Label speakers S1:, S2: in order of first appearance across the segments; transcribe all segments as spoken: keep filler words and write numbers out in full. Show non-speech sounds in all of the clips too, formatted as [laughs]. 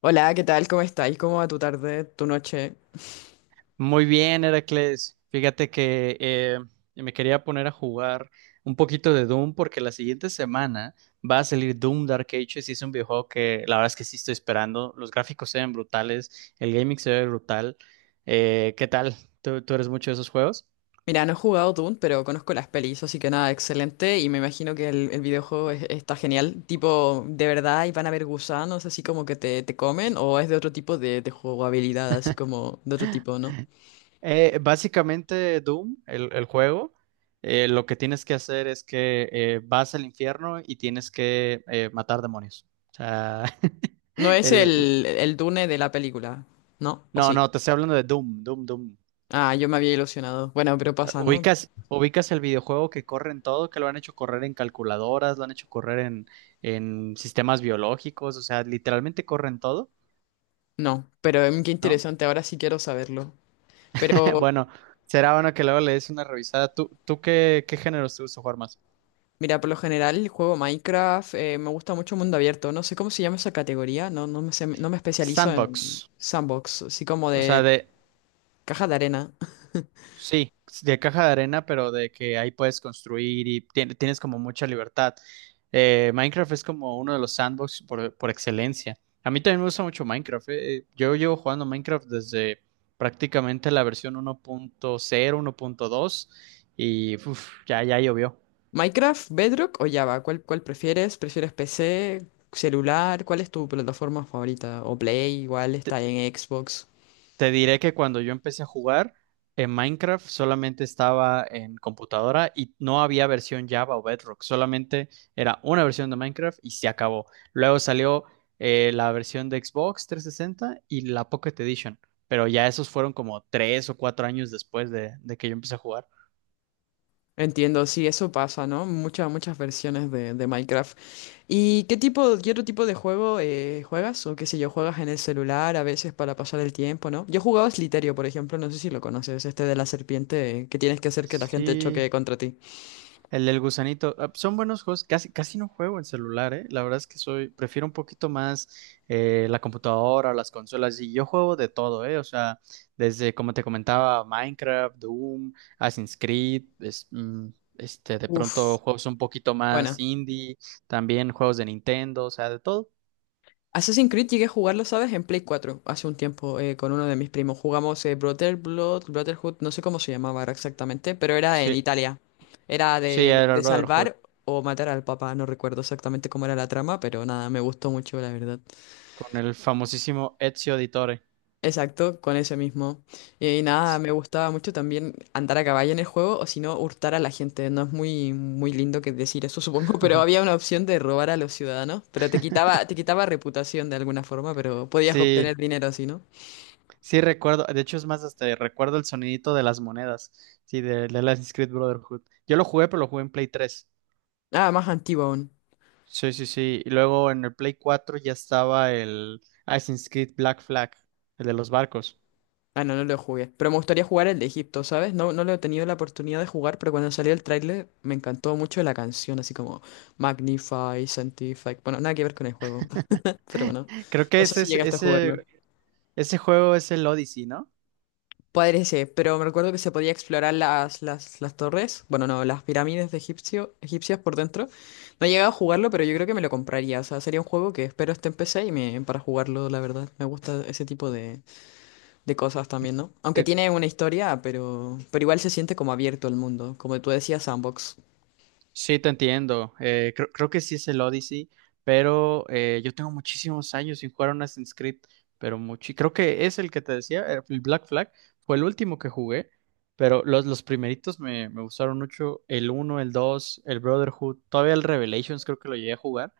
S1: Hola, ¿qué tal? ¿Cómo estáis? ¿Cómo va tu tarde, tu noche?
S2: Muy bien, Heracles. Fíjate que eh, me quería poner a jugar un poquito de Doom porque la siguiente semana va a salir Doom Dark Ages y es un videojuego que la verdad es que sí estoy esperando. Los gráficos se ven brutales, el gaming se ve brutal. Eh, ¿qué tal? ¿Tú, tú eres mucho de esos juegos?
S1: Mira, no he jugado Doom, pero conozco las pelis, así que nada, excelente. Y me imagino que el, el videojuego es- está genial. Tipo, ¿de verdad y van a haber gusanos así como que te, te comen? ¿O es de otro tipo de, de jugabilidad, así como de otro tipo, ¿no?
S2: Eh, básicamente Doom, el, el juego, eh, lo que tienes que hacer es que eh, vas al infierno y tienes que eh, matar demonios. O sea, [laughs]
S1: No es
S2: el,
S1: el, el Dune de la película, ¿no? ¿O
S2: No,
S1: sí?
S2: no, te estoy hablando de Doom, Doom, Doom.
S1: Ah, yo me había ilusionado. Bueno, pero pasa, ¿no?
S2: Ubicas, ubicas el videojuego que corre en todo, que lo han hecho correr en calculadoras, lo han hecho correr en, en sistemas biológicos, o sea, literalmente corren todo,
S1: No, pero em, qué
S2: ¿no?
S1: interesante, ahora sí quiero saberlo.
S2: [laughs]
S1: Pero
S2: Bueno, será bueno que luego le des una revisada. ¿Tú, tú qué, qué géneros te gusta jugar más?
S1: mira, por lo general juego Minecraft, eh, me gusta mucho mundo abierto, no sé cómo se llama esa categoría, no, no me, sé- no me especializo en
S2: Sandbox,
S1: sandbox, así como
S2: o sea,
S1: de
S2: de
S1: caja de arena.
S2: sí, de caja de arena, pero de que ahí puedes construir y tien- tienes como mucha libertad. Eh, Minecraft es como uno de los sandbox por, por excelencia. A mí también me gusta mucho Minecraft. eh, eh, Yo llevo jugando Minecraft desde prácticamente la versión uno punto cero, uno punto dos y uf, ya, ya llovió.
S1: [laughs] Minecraft, Bedrock o Java, ¿cuál, cuál prefieres? ¿Prefieres P C, celular? ¿Cuál es tu plataforma favorita? ¿O Play? Igual está en Xbox.
S2: Te diré que cuando yo empecé a jugar en Minecraft solamente estaba en computadora y no había versión Java o Bedrock, solamente era una versión de Minecraft y se acabó. Luego salió eh, la versión de Xbox trescientos sesenta y la Pocket Edition, pero ya esos fueron como tres o cuatro años después de, de que yo empecé a jugar.
S1: Entiendo, sí, eso pasa, ¿no? Muchas, muchas versiones de, de Minecraft. ¿Y qué tipo, qué otro tipo de juego eh, juegas? O qué sé yo, juegas en el celular a veces para pasar el tiempo, ¿no? Yo jugaba Sliterio, por ejemplo, no sé si lo conoces, este de la serpiente eh, que tienes que hacer que la gente
S2: Sí.
S1: choque contra ti.
S2: El del gusanito. ah, Son buenos juegos. Casi, casi no juego en celular, ¿eh? La verdad es que soy, prefiero un poquito más eh, la computadora o las consolas. Y yo juego de todo, ¿eh? O sea, desde, como te comentaba, Minecraft, Doom, Assassin's Creed, es- mm, este, de
S1: Uf,
S2: pronto juegos un poquito más
S1: bueno.
S2: indie, también juegos de Nintendo, o sea, de todo.
S1: Assassin's Creed llegué a jugarlo, ¿sabes? En Play cuatro hace un tiempo eh, con uno de mis primos. Jugamos eh, Brother Blood, Brotherhood, no sé cómo se llamaba ahora exactamente, pero era en
S2: Sí,
S1: Italia. Era
S2: sí,
S1: de,
S2: era el
S1: de
S2: Brotherhood,
S1: salvar o matar al papá, no recuerdo exactamente cómo era la trama, pero nada, me gustó mucho, la verdad.
S2: con el famosísimo Ezio Auditore.
S1: Exacto, con ese mismo. Y, nada, me gustaba mucho también andar a caballo en el juego o si no, hurtar a la gente. No es muy, muy lindo que decir eso, supongo, [laughs] pero había
S2: [laughs]
S1: una opción de robar a los ciudadanos, pero te quitaba, te quitaba reputación de alguna forma, pero podías
S2: Sí,
S1: obtener dinero así, ¿no?
S2: sí, recuerdo, de hecho es más, hasta recuerdo el sonidito de las monedas, sí, de, de Assassin's Creed Brotherhood. Yo lo jugué, pero lo jugué en Play tres.
S1: Ah, más antiguo aún.
S2: Sí, sí, sí. Y luego en el Play cuatro ya estaba el Assassin's Creed Black Flag, el de los barcos.
S1: Ah, no, no lo jugué. Pero me gustaría jugar el de Egipto, ¿sabes? No, no lo he tenido la oportunidad de jugar, pero cuando salió el tráiler me encantó mucho la canción, así como Magnify, Sanctify. Bueno, nada que ver con el juego, [laughs] pero
S2: [gasps]
S1: bueno.
S2: Creo que
S1: No sé
S2: ese,
S1: si
S2: ese,
S1: llegaste a
S2: ese
S1: jugarlo.
S2: ese juego es el Odyssey, ¿no?
S1: Parece, pero me recuerdo que se podía explorar las, las, las torres, bueno, no, las pirámides de egipcio, egipcias por dentro. No he llegado a jugarlo, pero yo creo que me lo compraría. O sea, sería un juego que espero esté en P C y me, para jugarlo, la verdad. Me gusta ese tipo de, de cosas también, ¿no? Aunque tiene una historia, pero, pero igual se siente como abierto al mundo, como tú decías, sandbox.
S2: Sí, te entiendo. Eh, creo, creo que sí es el Odyssey, pero eh, yo tengo muchísimos años sin jugar a un Assassin's Creed, pero mucho. Creo que es el que te decía, eh, el Black Flag, fue el último que jugué, pero los, los primeritos me, me gustaron mucho, el uno, el dos, el Brotherhood, todavía el Revelations creo que lo llegué a jugar,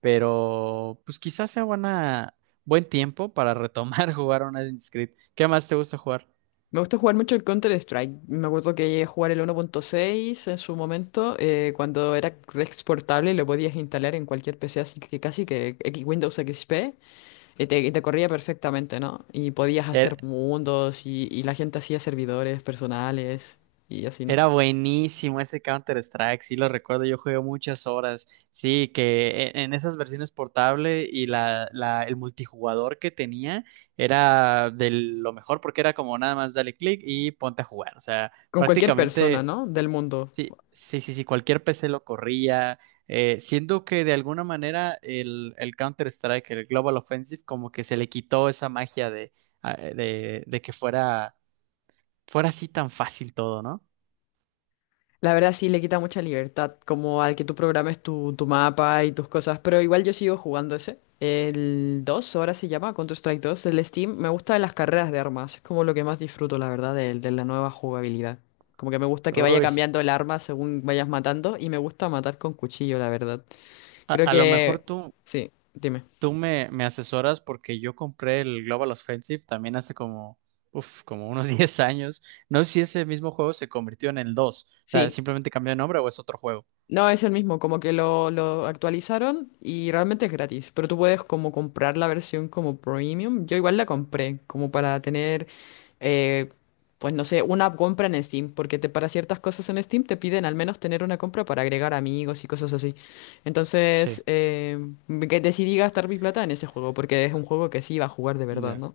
S2: pero pues quizás sea buena, buen tiempo para retomar [laughs] jugar a un Assassin's Creed. ¿Qué más te gusta jugar?
S1: Me gusta jugar mucho el Counter-Strike. Me acuerdo que llegué a jugar el uno punto seis en su momento, eh, cuando era exportable y lo podías instalar en cualquier P C, así que casi que X- Windows X P, y te, y te corría perfectamente, ¿no? Y podías
S2: Er,
S1: hacer mundos y, y la gente hacía servidores personales y así, ¿no?
S2: Era buenísimo ese Counter-Strike, sí lo recuerdo, yo jugué muchas horas. Sí, que e- en esas versiones portable y la, la- el multijugador que tenía era de lo mejor porque era como nada más dale clic y ponte a jugar. O sea,
S1: Con cualquier
S2: prácticamente,
S1: persona, ¿no? Del mundo.
S2: sí, sí, sí, sí, cualquier P C lo corría. eh, siento que de alguna manera el, el Counter-Strike, el Global Offensive, como que se le quitó esa magia de, a- de, de que fuera, fuera así tan fácil todo, ¿no?
S1: La verdad sí le quita mucha libertad, como al que tú programes tu, tu mapa y tus cosas, pero igual yo sigo jugando ese. El dos ahora se llama Counter-Strike dos el Steam, me gusta de las carreras de armas, es como lo que más disfruto, la verdad, de, de la nueva jugabilidad. Como que me gusta que vaya
S2: Uy.
S1: cambiando el arma según vayas matando y me gusta matar con cuchillo, la verdad.
S2: A,
S1: Creo
S2: a lo mejor
S1: que...
S2: tú,
S1: Sí, dime.
S2: tú me, me asesoras porque yo compré el Global Offensive también hace como, uf, como unos [laughs] diez años. No sé si ese mismo juego se convirtió en el dos. O sea,
S1: Sí,
S2: simplemente cambió de nombre o es otro juego.
S1: no, es el mismo, como que lo, lo actualizaron y realmente es gratis, pero tú puedes como comprar la versión como premium. Yo igual la compré, como para tener, eh, pues no sé, una compra en Steam, porque te, para ciertas cosas en Steam te piden al menos tener una compra para agregar amigos y cosas así.
S2: Sí.
S1: Entonces, eh, que decidí gastar mi plata en ese juego, porque es un juego que sí iba a jugar de verdad,
S2: Ya.
S1: ¿no?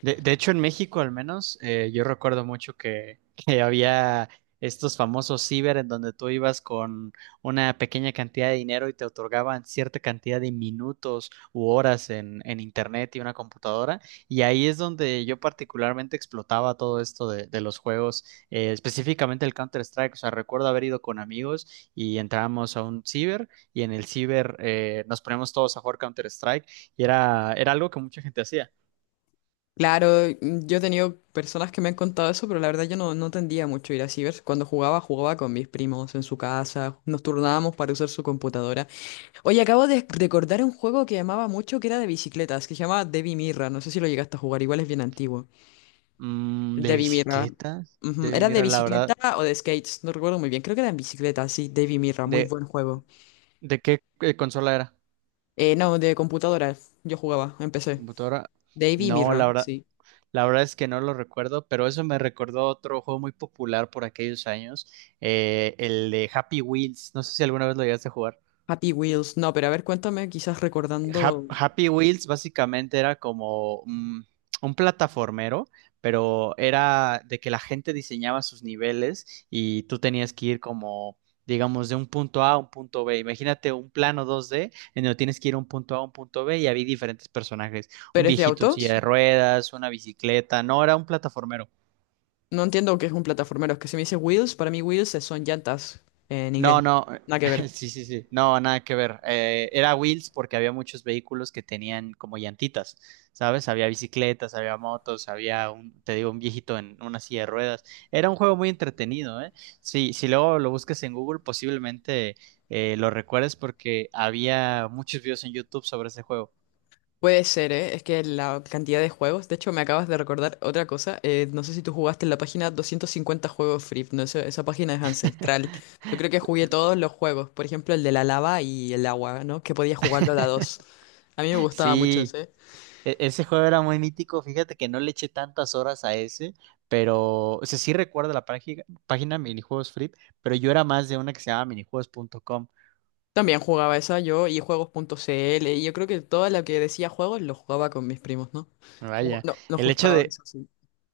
S2: De, de hecho, en México al menos, eh, yo recuerdo mucho que, [laughs] que había estos famosos ciber en donde tú ibas con una pequeña cantidad de dinero y te otorgaban cierta cantidad de minutos u horas en, en, internet y una computadora. Y ahí es donde yo particularmente explotaba todo esto de, de los juegos, eh, específicamente el Counter-Strike. O sea, recuerdo haber ido con amigos y entrábamos a un ciber y en el ciber eh, nos poníamos todos a jugar Counter-Strike y era, era algo que mucha gente hacía.
S1: Claro, mm, yo he tenido personas que me han contado eso, pero la verdad yo no, no tendía mucho a ir a cibers. Cuando jugaba, jugaba con mis primos en su casa, nos turnábamos para usar su computadora. Oye, acabo de recordar un juego que amaba mucho, que era de bicicletas, que se llamaba Devi Mirra, no sé si lo llegaste a jugar, igual es bien antiguo.
S2: Mm, ¿de
S1: Devi Mirra.
S2: bicicleta?
S1: Ujú.
S2: De,
S1: Era de
S2: mira, la verdad,
S1: bicicleta o de skates, no recuerdo muy bien, creo que era en bicicleta, sí, Devi Mirra, muy
S2: ¿de,
S1: buen juego.
S2: de qué eh, consola era?
S1: Eh, no, de computadora, yo jugaba, empecé.
S2: ¿Computadora?
S1: Devi
S2: No, la
S1: Mirra,
S2: verdad,
S1: sí.
S2: la verdad es que no lo recuerdo, pero eso me recordó otro juego muy popular por aquellos años, eh, el de Happy Wheels. No sé si alguna vez lo llegaste a jugar.
S1: Happy Wheels, no, pero a ver, cuéntame, quizás recordando.
S2: Hap- Happy Wheels básicamente era como mm, un plataformero, pero era de que la gente diseñaba sus niveles y tú tenías que ir como, digamos, de un punto A a un punto B. Imagínate un plano dos D en donde tienes que ir a un punto A a un punto B y había diferentes personajes, un
S1: ¿Pero es de
S2: viejito en
S1: autos?
S2: silla de ruedas, una bicicleta, no, era un plataformero.
S1: No entiendo qué es un plataformero. Es que si me dice wheels, para mí wheels es- son llantas en inglés.
S2: No, no,
S1: Nada que ver.
S2: [laughs] sí, sí, sí, no, nada que ver. Eh, era wheels porque había muchos vehículos que tenían como llantitas, ¿sabes? Había bicicletas, había motos, había un, te digo, un viejito en una silla de ruedas. Era un juego muy entretenido, ¿eh? Sí, si luego lo buscas en Google, posiblemente eh, lo recuerdes porque había muchos videos en YouTube sobre ese juego.
S1: Puede ser, ¿eh? Es que la cantidad de juegos. De hecho, me acabas de recordar otra cosa. Eh, no sé si tú jugaste en la página doscientos cincuenta juegos free. No sé, esa página es ancestral. Yo creo que jugué todos los juegos. Por ejemplo, el de la lava y el agua, ¿no? Que podía jugarlo a la dos. A mí me gustaba mucho
S2: Sí,
S1: ese.
S2: E- ese juego era muy mítico, fíjate que no le eché tantas horas a ese, pero, o sea, sí recuerdo la página, página Minijuegos Free, pero yo era más de una que se llama minijuegos punto com.
S1: También jugaba esa yo y juegos.cl. Y yo creo que todo lo que decía juegos lo jugaba con mis primos, ¿no? Ju-
S2: Vaya,
S1: no, nos
S2: el hecho
S1: gustaba,
S2: de,
S1: eso sí.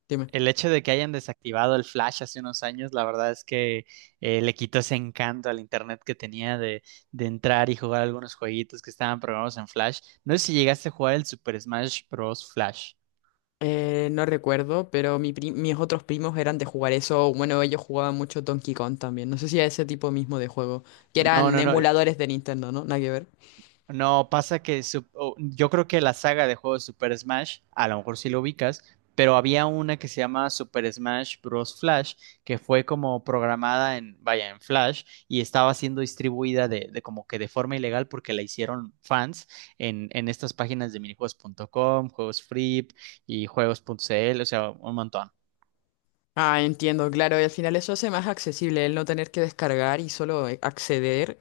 S1: Dime.
S2: el hecho de que hayan desactivado el Flash hace unos años, la verdad es que eh, le quitó ese encanto al internet que tenía de, de, entrar y jugar algunos jueguitos que estaban programados en Flash. No sé si llegaste a jugar el Super Smash Bros. Flash.
S1: Eh, no recuerdo, pero mi pri- mis otros primos eran de jugar eso. Bueno, ellos jugaban mucho Donkey Kong también. No sé si a ese tipo mismo de juego, que
S2: No,
S1: eran
S2: no, no,
S1: emuladores de Nintendo, ¿no? Nada que ver.
S2: no, pasa que su- o- yo creo que la saga de juegos Super Smash, a lo mejor sí lo ubicas, pero había una que se llama Super Smash Bros. Flash, que fue como programada en, vaya, en Flash y estaba siendo distribuida de, de como que de forma ilegal porque la hicieron fans en, en estas páginas de minijuegos punto com, juegos free y juegos punto c l, o sea, un montón.
S1: Ah, entiendo, claro, y al final eso hace más accesible el no tener que descargar y solo eh, acceder.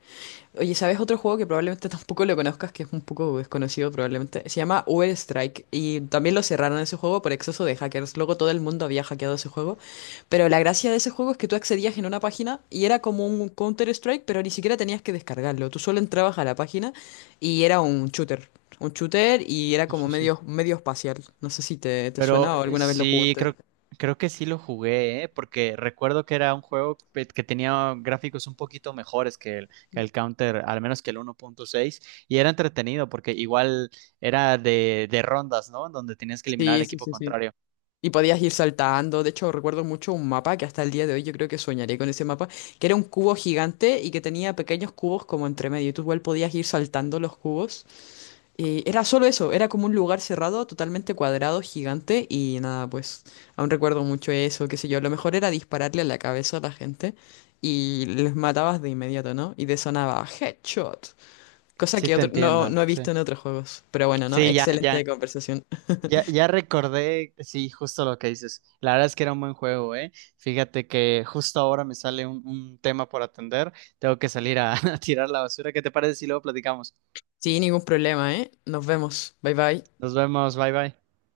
S1: Oye, ¿sabes otro juego que probablemente [laughs] tampoco lo conozcas, que es un poco desconocido probablemente? Se llama Uber Strike y también lo cerraron ese juego por exceso de hackers. Luego todo el mundo había hackeado ese juego. Pero la gracia de ese juego es que tú accedías en una página y era como un Counter Strike, pero ni siquiera tenías que descargarlo. Tú solo entrabas a la página y era un shooter. Un shooter y era
S2: Sí,
S1: como
S2: sí, sí.
S1: medio, medio espacial. No sé si te, te
S2: Pero
S1: suena o
S2: eh,
S1: alguna vez lo
S2: sí,
S1: jugaste.
S2: creo, creo que sí lo jugué, ¿eh? Porque recuerdo que era un juego pe- que tenía gráficos un poquito mejores que el, que el Counter, al menos que el uno punto seis y era entretenido porque igual era de, de rondas, ¿no? Donde tenías que eliminar al
S1: Sí, sí,
S2: equipo
S1: sí, sí.
S2: contrario.
S1: Y podías ir saltando. De hecho, recuerdo mucho un mapa que hasta el día de hoy yo creo que soñaré con ese mapa, que era un cubo gigante y que tenía pequeños cubos como entre medio. Y tú igual podías ir saltando los cubos. Y era solo eso, era como un lugar cerrado, totalmente cuadrado, gigante. Y nada, pues aún recuerdo mucho eso, qué sé yo. Lo mejor era dispararle a la cabeza a la gente y les matabas de inmediato, ¿no? Y te sonaba headshot. Cosa
S2: Sí,
S1: que
S2: te
S1: otro- no,
S2: entiendo,
S1: no he
S2: sí.
S1: visto en otros juegos. Pero bueno, ¿no?
S2: Sí, ya, ya,
S1: Excelente conversación.
S2: ya, ya recordé, sí, justo lo que dices. La verdad es que era un buen juego, ¿eh? Fíjate que justo ahora me sale un, un tema por atender. Tengo que salir a, [laughs] a tirar la basura. ¿Qué te parece si luego platicamos?
S1: Sí, ningún problema, ¿eh? Nos vemos. Bye bye.
S2: Nos vemos, bye bye.